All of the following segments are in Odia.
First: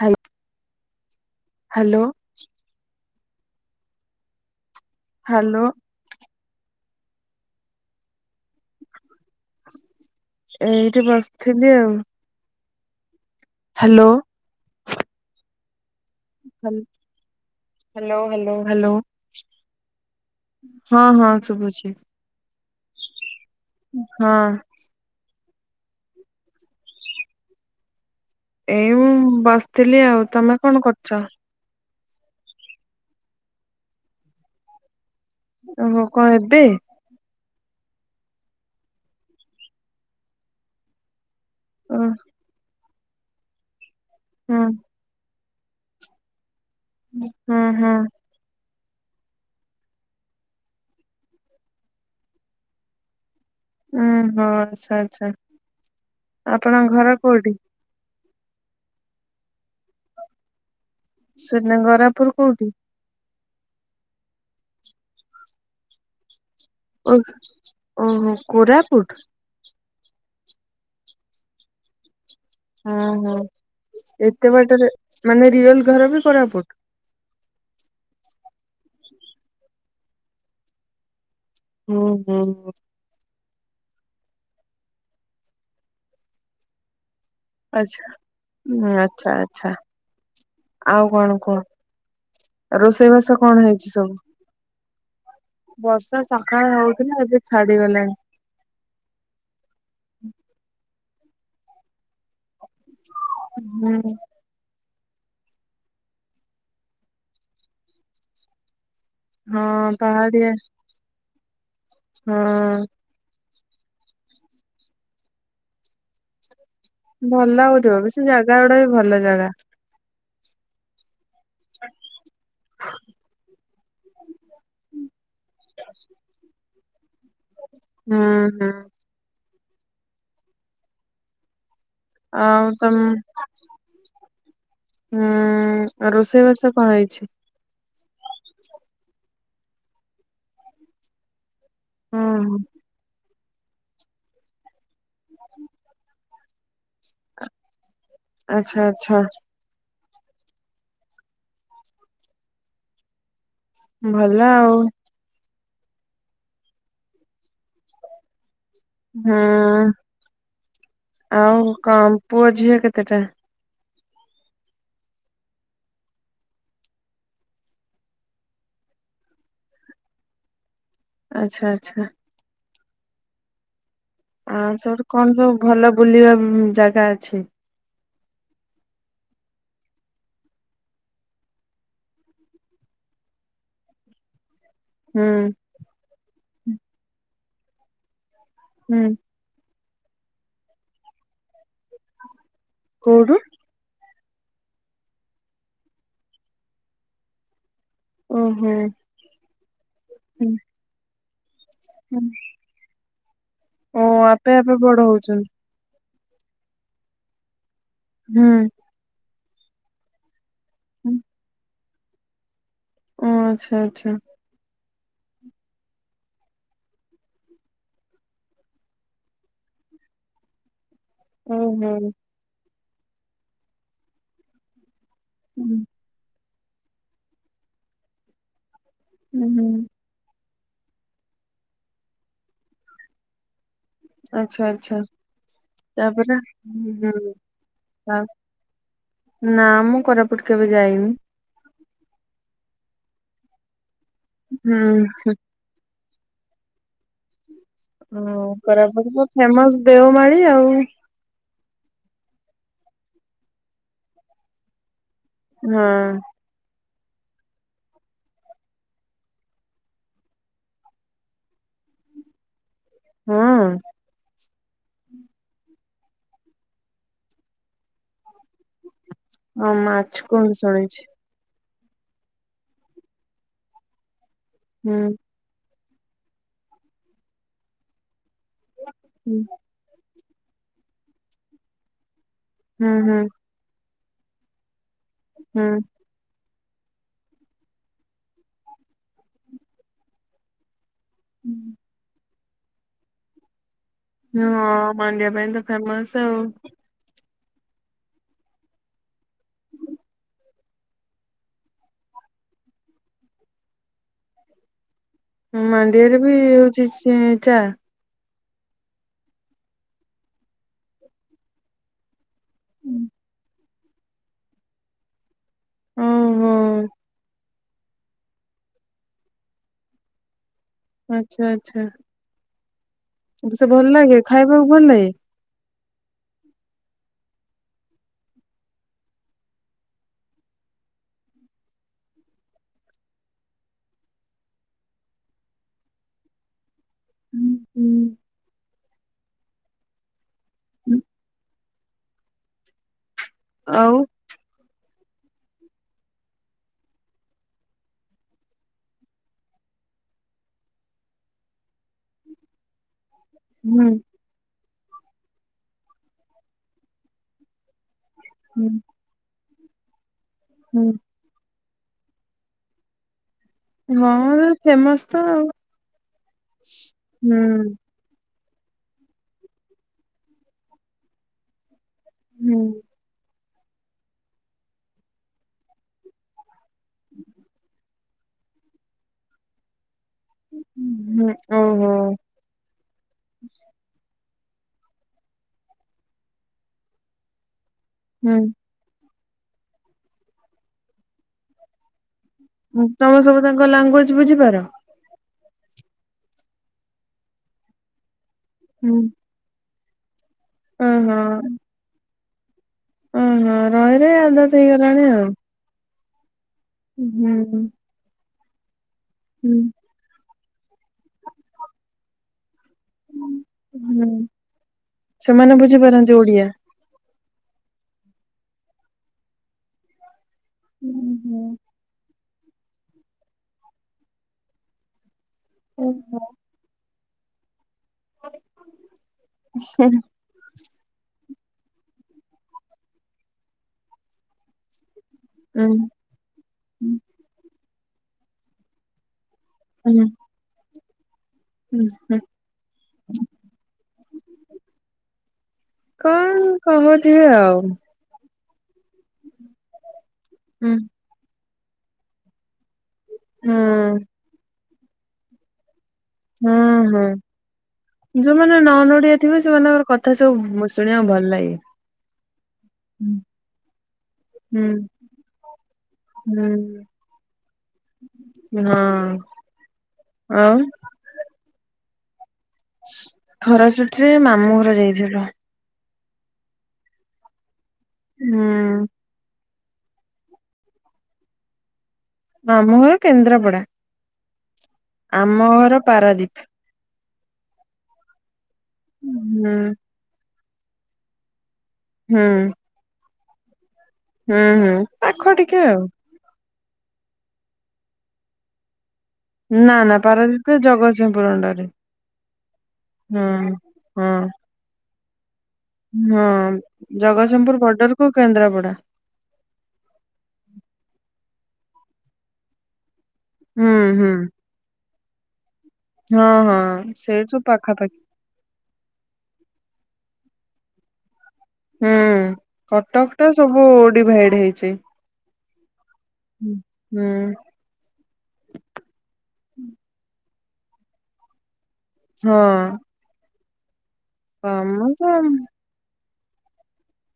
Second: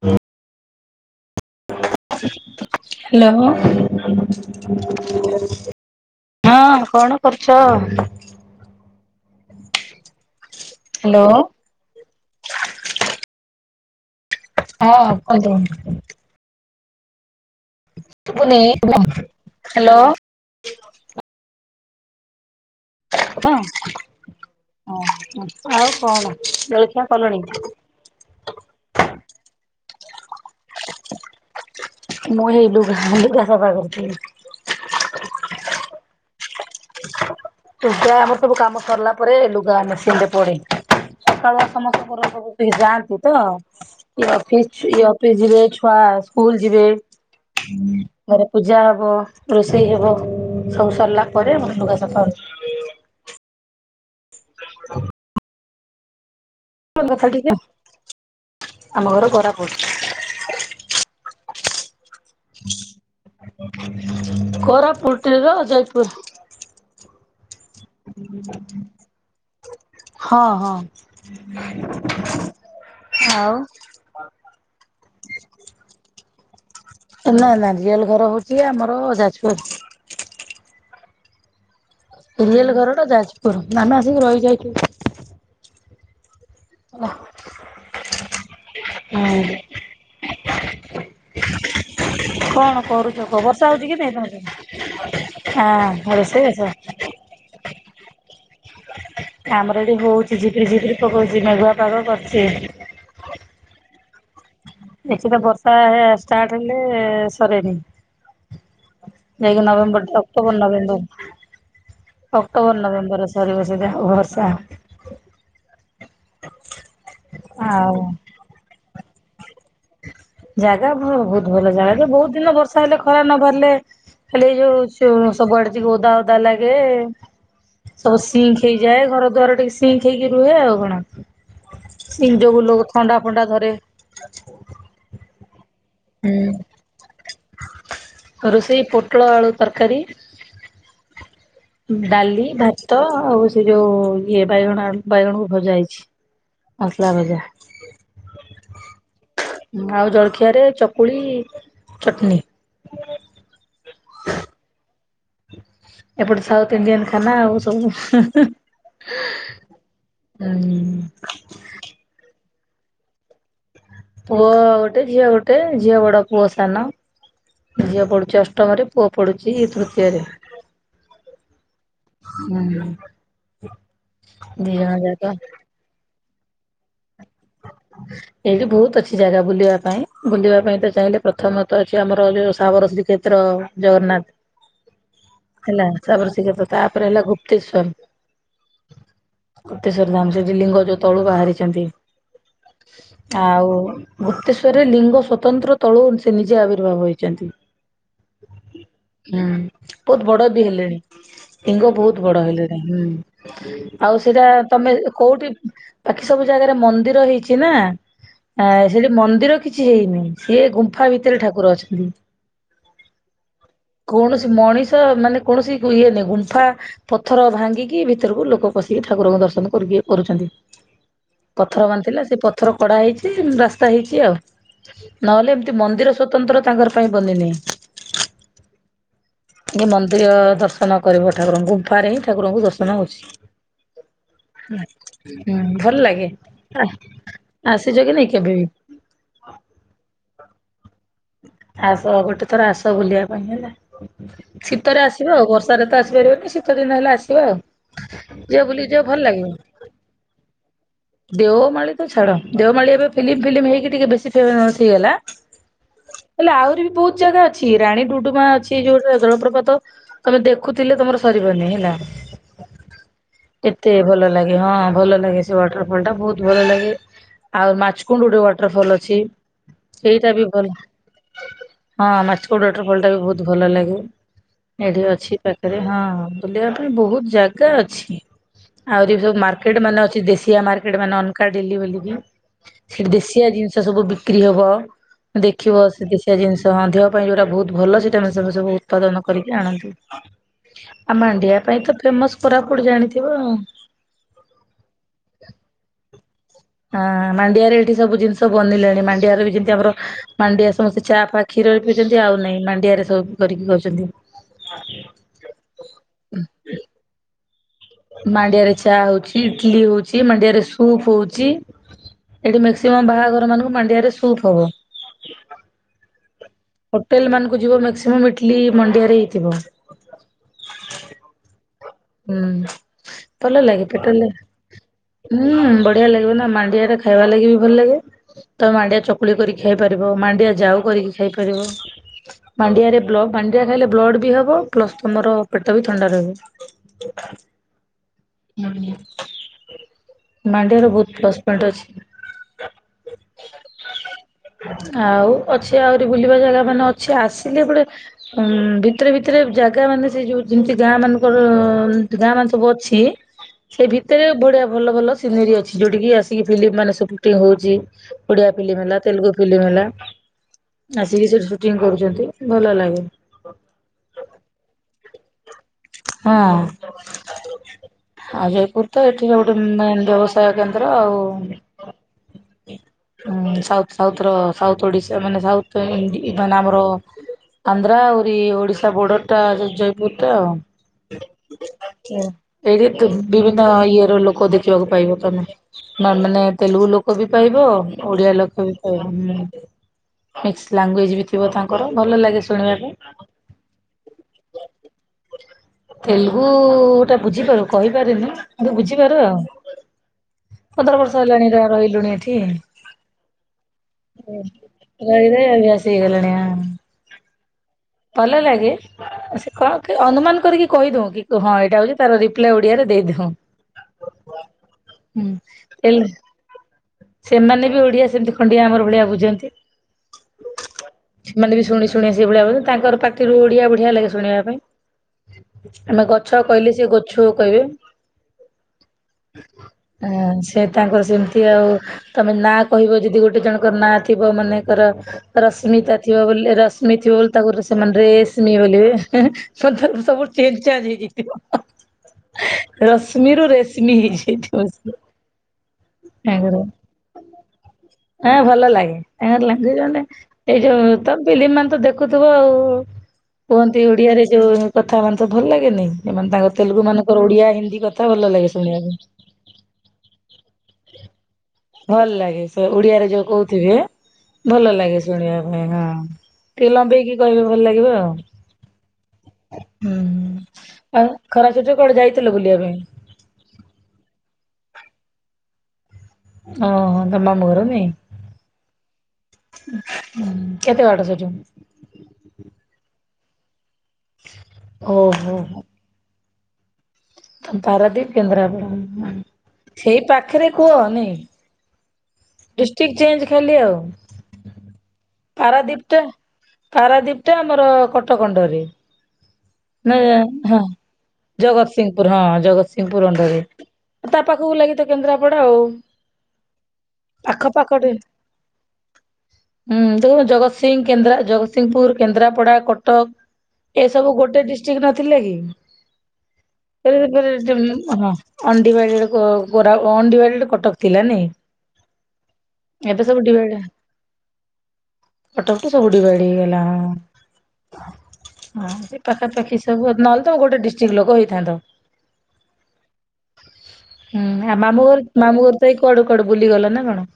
ହାଲୋ। ହାଲୋ। Hello hello. ହଁ କଣ କରୁଛ? [inaudible] ଏଇଠି ହ୍ୟାଲୋ ବସିଥିଲି ଆଉ। ହାଲୋ। ହଁ କଦ ହାଲ୍ ହାଲୋ ହାଲୋ ଶୁଭୁନି ହାଲୋ ହ୍ୟାଲୋ ହଁ ହଁ ହଁ ଶୁବୁଛି। ହଁ ହଁ। ହ। ଆଉ କଣ ଜଳଖିଆ କଲଣି? ଏଇ ବସିଥିଲି ଆଉ ତମେ କଣ କରୁଛ? ମୁଁ ହେଇ ଲୁଗା ଲୁଗା ସଫା କରୁଥିଲି। ଓହୋ କଣ ଏବେ? ଲୁଗା ଆମର ସବୁ କାମ ସରିଲା ପରେ ଲୁଗା ମେସିନରେ ପଡିଥାଏ। ସକାଳୁଆ ଓ ସମସ୍ତଙ୍କର ସବୁ କେହି ଯ ସେତ କିଏ ହଁ ଅଫିସ୍ ଛୁଏ ଅଫିସ୍। [unintelligible] ଛୁଆ ସ୍କୁଲ ଯିବେ ହଁ ହଁ ଘରେ ପୂଜା ହବ। ବ ରୋଷେଇ ହେବ ସବୁ ସରିଲା ପରେ ଆମର ଲୁଗା ସଫା ହୁଏ। ଉଁ ହଁ ଆଚ୍ଛା ଆଛା। ଆପଣଙ୍କ ଘର କଥା ଟିକେ କୋଉଠି? ଆମ ଘର କୋରାପୁଟ। ସିନେ ଘର ର କୋଉଠି? କୋରାପୁଟର ଜୟପୁର। [inaudible] ଓହୋ କୋରାପୁଟ। ହଁ ହଁ। [inaudible] ହଁ ହଁ ଆଉ ଏତେ ବାଟରେ ମାନେ ରିଅଲ ଘର ବି କୋରାପୁଟ? ରିଏଲ ଘର ହଉଛି ଆମର ଯାଜପୁର। ହୁଁ ହୁଁ ରିଏଲ ଘର ଟା ଯାଜ ପୁର ନା ମ ଆସିକି ରହିଯାଇଛୁ। ନା। ଆଚ୍ଛା ହୁଁ ଆଚ୍ଛା ଆଚ୍ଛା। ଆଉ କଣ କୁହ କଣ କରୁଛ ରୋଷେଇବାସ କୁହ ବର୍ଷା କଣ ହଉଛି ହେଇଛି କି ନାଇଁ ସବୁ ତମ ସେଠି [inaudible] ହଁ ବର୍ଷା ରୋଷେଇବାସ ସକାଳ ହଉଥିଲା ଏବେ ଛାଡିଗଲାଣି। ଆମର ଏଠି ହଉଛି ଝିପି ଝିପି। ପକଉଛି ମେଘୁଆ ପାଗ କରିଛି। ହୁଁମ୍। ଏଠି ତ ବର୍ଷା ଷ୍ଟାର୍ଟ ହେଲେ ସରେନି। [inaudible] ଏକ ହଁ ନଭେମ୍ବର ପାହାଡିଆ ଅକ୍ଟୋବର ନଭେମ୍ବର। ଅକ୍ଟୋବର ହଁ ନଭେମ୍ବର। [unintelligible] ଭଲ ଆଉ ହଉଥିବ ସେ ଜାଗା ଗୁଡ଼ା ବି ଭଲ ଜାଗା। ଜାଗା ଭ ବହୁତ ଭଲ ଜାଣ ଯେ ବହୁତ ଦିନ ବର୍ଷା ହେଲେ ଖରା ନ ବାହାରିଲେ ଖାଲି ଏଇ ଯୋଉ ଯୋଉ ସବୁଆଡ଼େ ଟିକେ ଓଦା ଓଦା ଲାଗେ ହୁଁ ସବୁ ଶିଙ୍କ୍‌ ହୁଁ ହେଇଯାଏ ଘର ଦ୍ୱାର ଟିସ୍‌ ସିଙ୍କ୍‌ ହେଇକି ରୁହେ ଆଉ କଣ। ସିଙ୍କ୍‌ ଆଉ ଯୋଗୁଁଲୁ ତମ ଥଣ୍ଡା ଫଣ୍ଡା ଧରେ ହୁଁ। ଆଉ ରୋଷେଇବାସ କଣ ହେଇଛି? ରୁଷେଇ ପୋଟଳ ଆଳୁ ତରକାରୀ ଡାଲି ହଁ। ଭାତ ଆଉ ସେ ଯୋଉ ଇଏ ବାଇଗଣ ବାଇଗଣକୁ ଭଜା ହେଇଛି। ମସଲା ଭଜା [inaudible] ଆଚ୍ଛା ଆଚ୍ଛା । ଆଉ ଜଳଖିଆରେ ଚକୁଳି ଚଟନୀ। [inaudible] ଭଲ ଆଉ । ଏପଟେ ସାଉଥ୍ ଇଣ୍ଡିଆନ୍‌ ଖାନା ଆଉ ସବୁ [inaudible] ହୁଁ ହୁଁ। ଆଉ କଣ ପୁଅ ଝିଏ କେତେଟା? ପୁଅ ଗୋଟେ ଝିଅ ଗୋଟେ ଝିଅ ବଡ଼ ପୁଅ ସାନ ଝିଅ ପଢୁଚି ଅଷ୍ଟମରେ ପୁଅ ପଢୁଚି ତୃତୀୟରେ। ଆଚ୍ଛା ଆଚ୍ଛା। ହୁଁ ଦି ଆଉ ଜଣ ସେପଟେ ଯାକ। କଣ ସବୁ ଭଲ ବୁଲିବା ଉଁ ଜାଗା ଅଛି? ଏଇଠି ବୋହୁତ ଅଛି ଜାଗା ବୁଲିବା ପାଇଁ ବୁଲିବା ପାଇଁ ତ ଚାହିଁଲେ ପ୍ରଥମତଃ ଅଛି ଆମର ଯୋଉ ସାବରଶ୍ରୀ କ୍ଷେତ୍ର ହୁଁ ଜଗନ୍ନାଥ। ହେଲା ତାପରେ [inaudible] ତାପରେ ହେଲା ଗୁପ ତିଶ ହୁଁ। ଗୁପ୍ତେଶ୍ୱର ଧାମ ସେଠି ଲିଙ୍ଗ ଯୋଉ ତଳୁ ବାହାରିଚନ୍ତି। କୋଉଠୁ ଆଉ ଗୁପ୍ତେଶ୍ଵରରେ ଲିଙ୍ଗ ସ୍ୱତନ୍ତ୍ର ତଳୁ ସେ ନିଜେ ଆବିର୍ଭାବ ହେଇଚନ୍ତି। ଓ ହୋ। ବୋହୁତ ବଡ଼ ବି ହେଲେଣି। ଲିଙ୍ଗ ହୁଁ। ବୋହୁତ ବଡ ହେଲେଣି ହୁଁ ଓ ଆଉ ସେଇଟା ଆପେ ଆପେ ତମେ ବଡ ହଉଛନ୍ତି କୋଉଠି ବାକି ସବୁ ଜାଗାରେ ମନ୍ଦି ରହିଚି ନା ଆ ସେଠି ମନ୍ଦିର କିଛି ହେଇନାହିଁ। ସିଏ ଗୁମ୍ଫା ହୁଁ। ଭିତରେ ଠାକୁର ଅଛ [unintelligible] ଓ ଆଚ୍ଛା ଆଚ୍ଛା କୌଣସି ମଣିଷ ଭକ୍ତ ମାନେ କୌଣସି ଇଏ ନାହିଁ ଗୁମ୍ଫା ପଥର ଭାଙ୍ଗିକି ଭିତରକୁ ଲୋକ ପଶିକି ଠାକୁରଙ୍କୁ ଦର୍ଶନ କରିକି କରୁଚନ୍ତି। ପଥର ଓହୋ ବାନ୍ଧିଥିଲା ସେ ପଥର ତଡା ହେଇଚି ରାସ୍ତା ହେଇଚି ଆଉ। ନହେଲେ ଏମିତି ହୁଁ ମନ୍ଦିର ସ୍ୱତନ୍ତ୍ର ତାଙ୍କର ପାଇଁ ବନିନି। ହୁଁ ଏ ମନ୍ଦିର ଦର୍ଶ ନ କରିବ ଠାକୁରଙ୍କୁ ଗୁମ୍ଫାରେ ହିଁ ଠାକୁରଙ୍କୁ ଦର୍ଶନ ହୋଉଚି। ଆଚ୍ଛା ଆଚ୍ଛା ଭଲ ଲାଗେ ତାପରେ ହୁଁ ହୁଁ ଆସିଛ କି ହଁ ନାଇଁ କେବେ ବି? ନା ମୁଁ କୋରାପୁଟ କେବେ ଜାଇନି। ଆସ ଗୋଟେ ଥର ଆସ ବୁଲିବା ପାଇଁ ହେଲା। ହୁଁ ଶୀତରେ ଆସିବ ଆଉ ବର୍ଷାରେ ତ ଆସି ବନି ଶୀତ ଦିନ ହେଲେ ଆସିବ ଆଉ। ଓ ଯିବ ବୁଲିକି ଯିବ କୋରାପୁଟ ଭଲ ତ ଲାଗିବ। ଫେମସ ଦେଓମାଳି ଆଉ। ଦେଓମାଳି ତ ଛାଡ ଦେଓମାଳି ଏବେ ଫିଲ୍ମ ଫିଲ୍ମ ହେକିିକେ ବେଶୀ ଫେମସ ହେଇଗଲା ହଁ ହେଲେ ଆହୁରି ବି ବହୁତ ବହୁ ଜାଗା ଅଛି ରାଣୀ ଡୁଡୁମା ଅଛି ଯୋଉଟା ଜଳପ୍ରପାତ ତମେ ଦେଖୁଥିଲେ ତମର ସରିବନି ହେଲା। ହଁ ଏତେ ଭଲ ଲାଗେ ହଁ ଭଲ ଲାଗେ ସେ ୱାଟରଫଲ ଟା ବହୁତ ଭଲ ଲାଗେ ଆଉ ମାଛକୁଣ୍ଡ ଗୋଟେ ୱାଟରଫଲ ଅ ହଁ ମାଛକୁଣ୍ଡ ଶୁଣିଛି। ହଁ ମାଛକୁଣ୍ଡର ୱାଟରଫଲଟା ବି ବହୁତ ଭଲ ଲାଗେ। ହୁଁ ଏଇଠି ଅଛି ପା ରେ ହଁ ବୁଲିବା ପାଇଁ ବହୁତ ଜାଗା ଅଛି। ଆହୁରି ହୁଁ ସବୁ ମାର୍କେଟ ମାନେ ଅଛି ଦେ ସିଆ ମାର୍କେଟ ମାନେ [unintelligible] ହୁଁ ସେଠି ହୁଁ ଦେଶୀଆ ଜିନିଷ ସବୁ ବି କ୍ରି ହବ। ହୁଁ ଦେଖିବ ସେ ଦି ସେଆ ଜିନିଷ ତ ଦେହ ପାଇଁ ଯୋଉଟା ବହୁତ ଭଲ ସେଟମେ ସେବ ସବୁ ଉତ୍ପାଦନ କରିକି ଆଣନ୍ତୁ। ଆ ମାଣ୍ଡିଆ ହୁଁ। ପାଇଁ ତ ଫେମସ। କୋରାପୁଟ ଜାଣିଥିବ। ହଁ ମାଣ୍ଡିଆ ପାଇଁନ ତ ଫେମସ। ହଁ। ହଁ ମାଣ୍ଡିଆରେ ବି ତ ସବୁ ଜିନିଷ ବନିଲେଣି ମାନ୍ ଡିଆରେ ବି ଜେନ୍ତି ଆମର ମାଣ୍ଡିଆ ସମସ୍ତେ ଚା ଫା କ୍ଷୀରରେ ପିଇଉଛନ୍ତି ଆଉ ନାଇଁ ମାଣ୍ଡିଆରେ ସବୁ କରିକି ବଇଛନ୍ତି। ମାଣ୍ଡିଆରେ ବି ହଉଛି ସେ ଚା। ମାଣ୍ଡିଆ ରେ ଚା ହଉଛି ଇଟଲି ହଉଛି ମାଣ୍ଡିଆରେ ସୁପ୍ ହଉଛି। ଏଠି ମକ୍ସିମମ୍ ବାହାଘର ମାନଙ୍କୁ ମାନ୍ ଦେହରେ ଶୁଟ୍ ହବ। ଓହୋ ହୋଟେଲ ମାନ ଯ ମକ୍ସିମମ ଇଟଲି ମଣ୍ଡିଆରେ ହେଇଥିବ। ଆଛା ଆଚ୍ଛା। ହୁଁ। ଭଲ ସେ ଲାଗେ ଭଲଲାଗେ ଖାଇବାକୁ ଭଲଲାଗେ? ଭଲଲାଗିବ ନା ମାଣ୍ଡିଆରେ ଖାଇବା ଲାଗି ବି ଭଲଲାଗେ ତମେ ମାଣ୍ଡିଆ ଚକୁଳି କରିକି ଖାଇପାରିବ ମାଣ୍ଡିଆ ଯାଉ କରିକି ଖାଇପାରିବ ମାଣ୍ଡିଆରେ ବ୍ଲ ମାଣ୍ଡିଆ ଖାଇଲେ ବ୍ଲଡ଼ ବି ହବ ପ୍ଲସ ତମର ପେଟ ବି ଥଣ୍ଡା ରହିବ। [inaudible] ଉହୁଁ। ମାଣ୍ଡିଆ ମାଣ୍ଡିଆର ହୁଁ, ବୋହୁତ ପ୍ଲସ ପଏଣ୍ଟ ଅଛି। ଆଉ ଆଉ ଅଛି ଆହୁରି ବୁଲିବା ଜାଗାମାନେ ଅଛି ଆସିଲେ ଏପଟେ ଉଁ ଭିତରେ ଭିତରେ ଜାଗାମାନେ ସେ ଯୋଉ ଯେମିତି ଗାଁ ମାନଙ୍କୁ ଅ ଗାଁ ମନ ସବୁ ଅଛି। ଛି ସେ ହୁଁ ଭିତରେ ବଢିଆ ଭଲ ଭଲ ସିନେରୀ ଅ ଯୋଉଠିକି ଆସିକି ଫିଲିମ୍ ମାନେ ସୁଟିଂ ହୋଉଚି। ଓଡିଆ ହୁଁ ଫିଲିମ୍ ହେଲା ତେଲଗୁ ଫିଲିମ ହେଲା ହୁଁ ଆସିକି ସେଠି ସୁ ଟିଙ୍ଗ୍ କରୁଚନ୍ତି ଭଲ ଲାଗେ। ଗହଣା ଫେମସ ତ ଆଉ। ହଁ। ହୁଁ ଆଉ ଜୟପୁର ତ ଏଠିରେ ଗୋଟେ ମେନ୍ ବ୍ୟବସାୟ କେନ୍ଦ୍ର ଆଉ ହୁଁ। ସାଉଥ ସାଉଥର ସାଉଥ ଓଡିଶା ମାନେ ସାଉଥ ଇଣ୍ଡି ଇଣ୍ଡିଆନ ଆମ ଅ ଆନ୍ଧ୍ରା ଆଉ ଏଇ ଓଡିଶା ବୋର୍ଡରଟା ଯୋଉ ଜୟେ ବିଟା ଆଉ। ହୁଁ ଓହୋ ଏଇଠି ବି-ବିଭିନ୍ନ ଇଏର ଲୋ ଲୋକ ଦେଖିବାକୁ ପାଇବ ତମେ ନା ମାନେ ତେଲୁଗୁ ଲୋକ ବି ପାଇବ ଓଡିଆ ହୁଁ ଲୋକ ବି ପାଇ ହୁଁ ବେସ୍ ଲାଙ୍ଗୁଏଜ ବି ଥିବ ତାଙ୍କର ଭଲଲାଗେ ଉଁ ତମେ ସବୁ ତାଙ୍କ ଲାଙ୍ଗୁଏଜ ବୁଝିପାର? [inaudible] ତେଲୁଗୁଟା ବୁଝିପାରୁ କହିପାରେନୁ। କିନ୍ତୁ ହୁଁ ବୁଝିପାରୁ ଆଉ। ପନ୍ଦର ଓହୋ ବର୍ଷ ହେଲାଣି ର-ରହିଲୁଣି ଏଠି। କିଏ? ଓହୋ ରହି ରହି ଆଭ୍ୟାସ ହେଇଗଲାଣି ଆଉ। ହେଇଗଲଣି ଆ ଉଁହୁଁ ହୁଁ। ଭଲଲାଗେ ସେ କଣ କି ଅନୁମାନ। କରିକି କହିଦୋଉଁ କି ହଁ ଏଇଟା ହୋଉଚି ତାର ରିପ୍ଲାଏ [unintelligible] ରେ ଦେଇଦିହଁ ହୁଁ ହୁଁ ସେମାନେ ଏଇ ବୁଝିପାରନ୍ତି ଓଡିଆ? ସେମାନେ ବି ଓଡିଆ ସେମିତି ଖଣ୍ଡିଆ ଆମରି ଭଳିଆ ବୁଝନ୍ତି। ହୁଁ ହୁଁ। ଭଳିଆ ଭ ତାଙ୍କର ପାଟିରୁ ଓଡିଆ ବଢିଆ ଲାଗେ ଶୁଣିବା ପାଇଁ। ଆମେ ଓହୋ। ଗଛ କହିଲେ ସେ ଗ ଛୁ କହିବେ। ଆ ସେ ତାଙ୍କର ସେମିତି ସେ ଆଉ ତମେ ନାଁ କହିବ ଯଦି ଗୋଟେ ଜଣଙ୍କର ନାଁ ଥିବ ମନେକର ଉଁ ରଶ୍ମିତା ଥିବ ବୋଲି ରଶ୍ମି ଥିବ ବୋଲି ତାକୁ ସେମାନେ ରେଶ୍ମି ବୋଲିବେ ସ ହୁଁ ସବୁ ଚେଞ୍ଜ ଚାଞ୍ଜ ହେଇଯାଇଥିବ। ହୁଁ ହୁଁ ରଶ୍ମିରୁ ରେଶ୍ମି ହେଇଯାଇଥିବ ସ ତାଙ୍କରେ ସେ ଆଉ। ହଁ ଭଲ ଲାଗେ। ତାଙ୍କର ଲାଙ୍ଗୁଏଜ ମାନେ ଏଇ ହୁଁ ଯୋଉ ତ ପିଲି ମ ତ ଦେଖୁଥିବ ଆଉ। କୁହନ୍ତି ହୁଁ। ଓଡିଆରେ ଯୋଉ କଥା ବନ୍ତୁ ଭଲ ଲାଗେନି? ଏମାନେ ତାଙ୍କ ହୁଁ ତେଲୁଗୁ ହଁ ମାନଙ୍କର ଓଡିଆ ହିନ୍ଦୀ କଥା ଭଲ ଲାଗେ ଯୋଉମାନେ ଶୁଣିବା ନନ ପାଇଁ ଓଡିଆ ଥିବେ ସେମାନଙ୍କର କଥା ସବୁ ଶୁଣିବାକୁ ଭଲ ଲାଗେ। ଭଲ ଲାଗେ। ସେ ଓଡିଆରେ ହୁଁ ଯୋଉ କହୁଥିବେ ହୁଁ। ଭଲ ଲାଗେ ଶୁଣିବା ପାଇଁ ହଁ ଟିକେ ହୁଁ। ଲମ୍ବେଇକି କହିବେ ଭଲ ଲାଗିବ ଆଉ ହଁ ହୁଁ ଆଉ ଆଉ ଖରା ଛୋଟ କର ଯାଇ ଖରା ଛୁଟିରେ ମାମୁଁ ଯାଇଥିଲ। ଓ ହ ତମ ମାମୁ ଘର ନୁଏ? ହଁ। ହଁ କେତେ ବାଟ ସେଠୁ? ମାମୁଁ ଘର କେନ୍ଦ୍ରାପଡା। ଓହୋ ଆମ ଘର ପାରାଦୀପ। ତ ପାରାଦୀପ କେନ୍ଦ୍ରାପଡା। ଓ ହଁ ହୁଁ ସେଇ ପାଖ ପାଖରେ କୁହ ନାଇ। ହୁଁ ଡିଷ୍ଟ୍ରିକ୍ ଚେଞ୍ଜ ଖେଲେ ଆ। ହୁଁ ହୁଁ। ପାଖ ଟିକେ ଆଉ। ପାରାଦୀପ ଟା ଆମର କଟକଣ୍ଡରେ। ନା ନା ନ ପାରାଦୀପ ହଁ ଜଗତସିଂହପୁର ଅଣ୍ଡରରେ ଜଗତସିଂହପୁର ହଁ ଜଗତସିଂହପୁର ହୁଁ। ଅଣ୍ଡର ରେ ହଁ ତା ପାଖକୁ ଲାଗି ତ କେନ୍ଦ୍ରା ପଡା ଆଉ ହଁ ପାଖ ଜଗତସିଂହପୁର ବର୍ଡର ପାଖଟେ କୁ କେନ୍ଦ୍ରାପଡା ହୁଁ ଜଗତସିିଂହ କେନ୍ଦ୍ରା। ଜଗତସିଂହପୁର କେନ୍ଦ୍ରାପଡ଼ା କଟକ। ହୁଁ ହୁଁ। ଡିଷ୍ଟ୍ରିକଟ ନଥିଲେ କି। ହଁ ହଁ ସେଇଠୁ ପାଖାପାଖି [unintelligible] କଟକ ଥିଲା ନାଇଁ। ହୁଁ ଏବେ କଟକ ଟ ଡିଭାଇଡ ସବୁ ଡିଭାଇଡ ହେଇଛି କଟକଠୁ ସବୁ ଡିଭାଇଡ ହେଇଗଲା ହଁ। ହୁଁ। ହଁ ସେ ପାଖାପାଖି ସବୁ ନଲ ତ ଗୋଟେ ଡିଷ୍ଟ୍ରିକ୍ଟ ଲୋକ ହେଇଥାନ୍ତ। ହଁ। ହୁଁ ଆ ମାମୁଁ ଘର ମାମୁଁ ଘର ତ ଏଇ କଡ କୁଆଡେ ବୁଲି ଗଲ ନା କଣ?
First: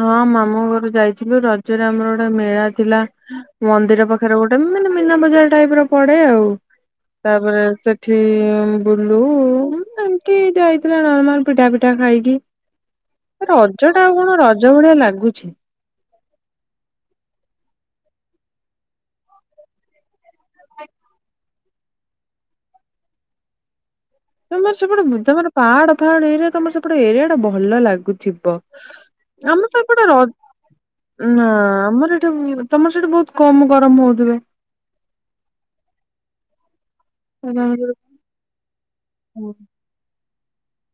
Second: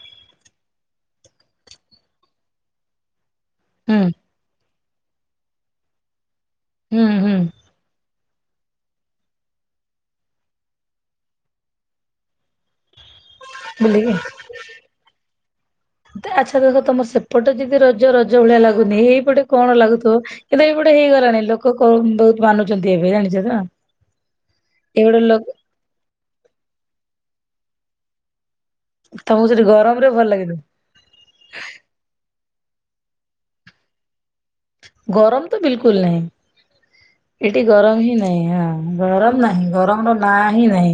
ହଁ ମାମୁଁ ଘରୁ ଯାଇଥିଲୁ ରଜରେ ଆମର ଗୋଟେ ମେଳା ଥିଲା ହୁଁ ମନ୍ଦିର ପାଖରେ ଗୋଟେମ୍ ମାନେ ମିନା ବଜାର ଟାଇପ୍ ର ପଡେ ଆଉ। ହୁଁ ହୁଁ ତାପରେ ସେଠି ଇ ବୁଲୁ ଏମିତି ଯାଇଥିଲା ନର୍ମାଲ୍ ପିଠା ଫିଠା ଖାଇକି। ରଜଟା ବୁଲିକି ଆଉ କଣ ରଜ୍ ଯଉ ଭଳିଆ ଲାଗୁଛି। ଆଚ୍ଛା ଦେଖ ତମ ସେପଟେ ଯଦି ରଜ ରଜ ଭଳିଆ ଲାଗୁନି ଏଇପଟେ କଣ ଲାଗୁଥିବ କିନ୍ତୁ ଏଇପଟେ ହେଇଗଲାଣି ଲୋକ ବହୁତ ମାନୁଛନ୍ତି ଏବେ ଜାଣିଛ ତ। ତମର ସେପଟେ ଏଇପଟେ [unintelligible] ଲୋ ତମର ପାହାଡ ପାଅଡ ଏରିଆ ତମର ସେପଟେ ଏରିଆ ଟା ବହୁ ଭଲ ଲାଗୁଥିବ। ତମକୁ ସେଠି ଆମର ତ ଗରମ ଏପଟେ ରେ ର ଭଲ ଲାଗେନି ନା ଆମର ଏଠି ତମର ସେଠି ବହୁତ୍ କମ ଗରମ ହଉଥିବେ। ଗରମ ତ ବିଲକୁଲ୍ ନହିଁ। ଏଠି ହଁ ଗରମ ହିଁ ନାହିଁଁ ହ ଗରମ୍ ନାହିଁ ଗରମର ନାଆ ଇ ନାହିଁ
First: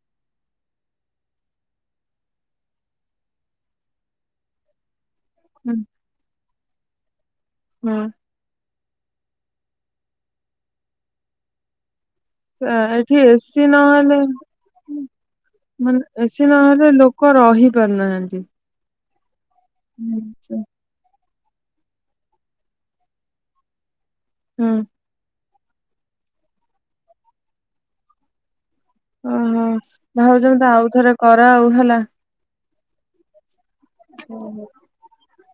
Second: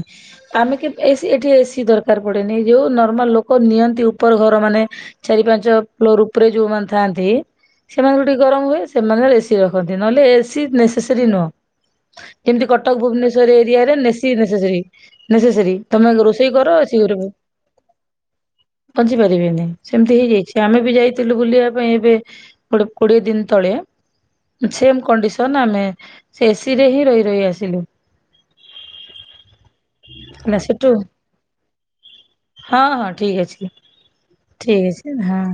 ଆମେ କି ଏ ଏଠି ଏସି ଦରକାର ପଡେନି ଯୋଉ ନର୍ମାଲ୍ ଲୋକ ନିଅନ୍ତି ଉପର୍ ଘର ମାନେ ଚାରି ପାଞ୍ଚ ଫ୍ଲୋର୍ ଉ ଉପ୍ରେ ଯୋଉମାନେ ଥାନ୍ତି ସେମାନଙ୍କୁ ଟିକ୍ ହୁଏ ସେମାନେ ଏସି ରଖନ୍ତି ନହଲେ ଏସି ନହେଲେ ଏସି ନେସେସେରି ନୁଅ। ଏମିତି କଟକ ଏଠି ଭୁବନେଶ୍ବର ଏସିି ଏରିଆରେ ନେସି ନେସେସରି ନହେଲେ ନେସେସେରି ତମେ ମାନେ ଏସି ରୋଷେଇ କର ନହେଲେ ଏସି ଘରେ ବି। ଲୋକ ରହି ପାରୁନାହାନ୍ତି। ବଞ୍ଚି ପାରିବେନି। ସେମିତି ହେଇଯାଇଛି ହୁଁ। ଆମେ ବି ଯାଇ ବୁଲିବା ପାଇଁ ଏବେ ଗୋଟେ କୋଡ଼ିଏ ଦିନ୍ ତଳେ। ହୁଁ ସେମ୍ କଣ୍ଡିସ୍ ତନ୍ ଆମେ ସେ ଏସି ରେ ହିଁ ରହି ରହି ଆସିଲୁ। ଓହୋ ଭାଉଜ ହେଲା ମତେ ଆଉ ସେଠୁ ଥରେ କର ଆଉ ହେଲା। ହଁ ହଁ ଠିକ୍ ଅଛି। ଓହୋ। ଠିକ୍ ଅଛି ହଁ।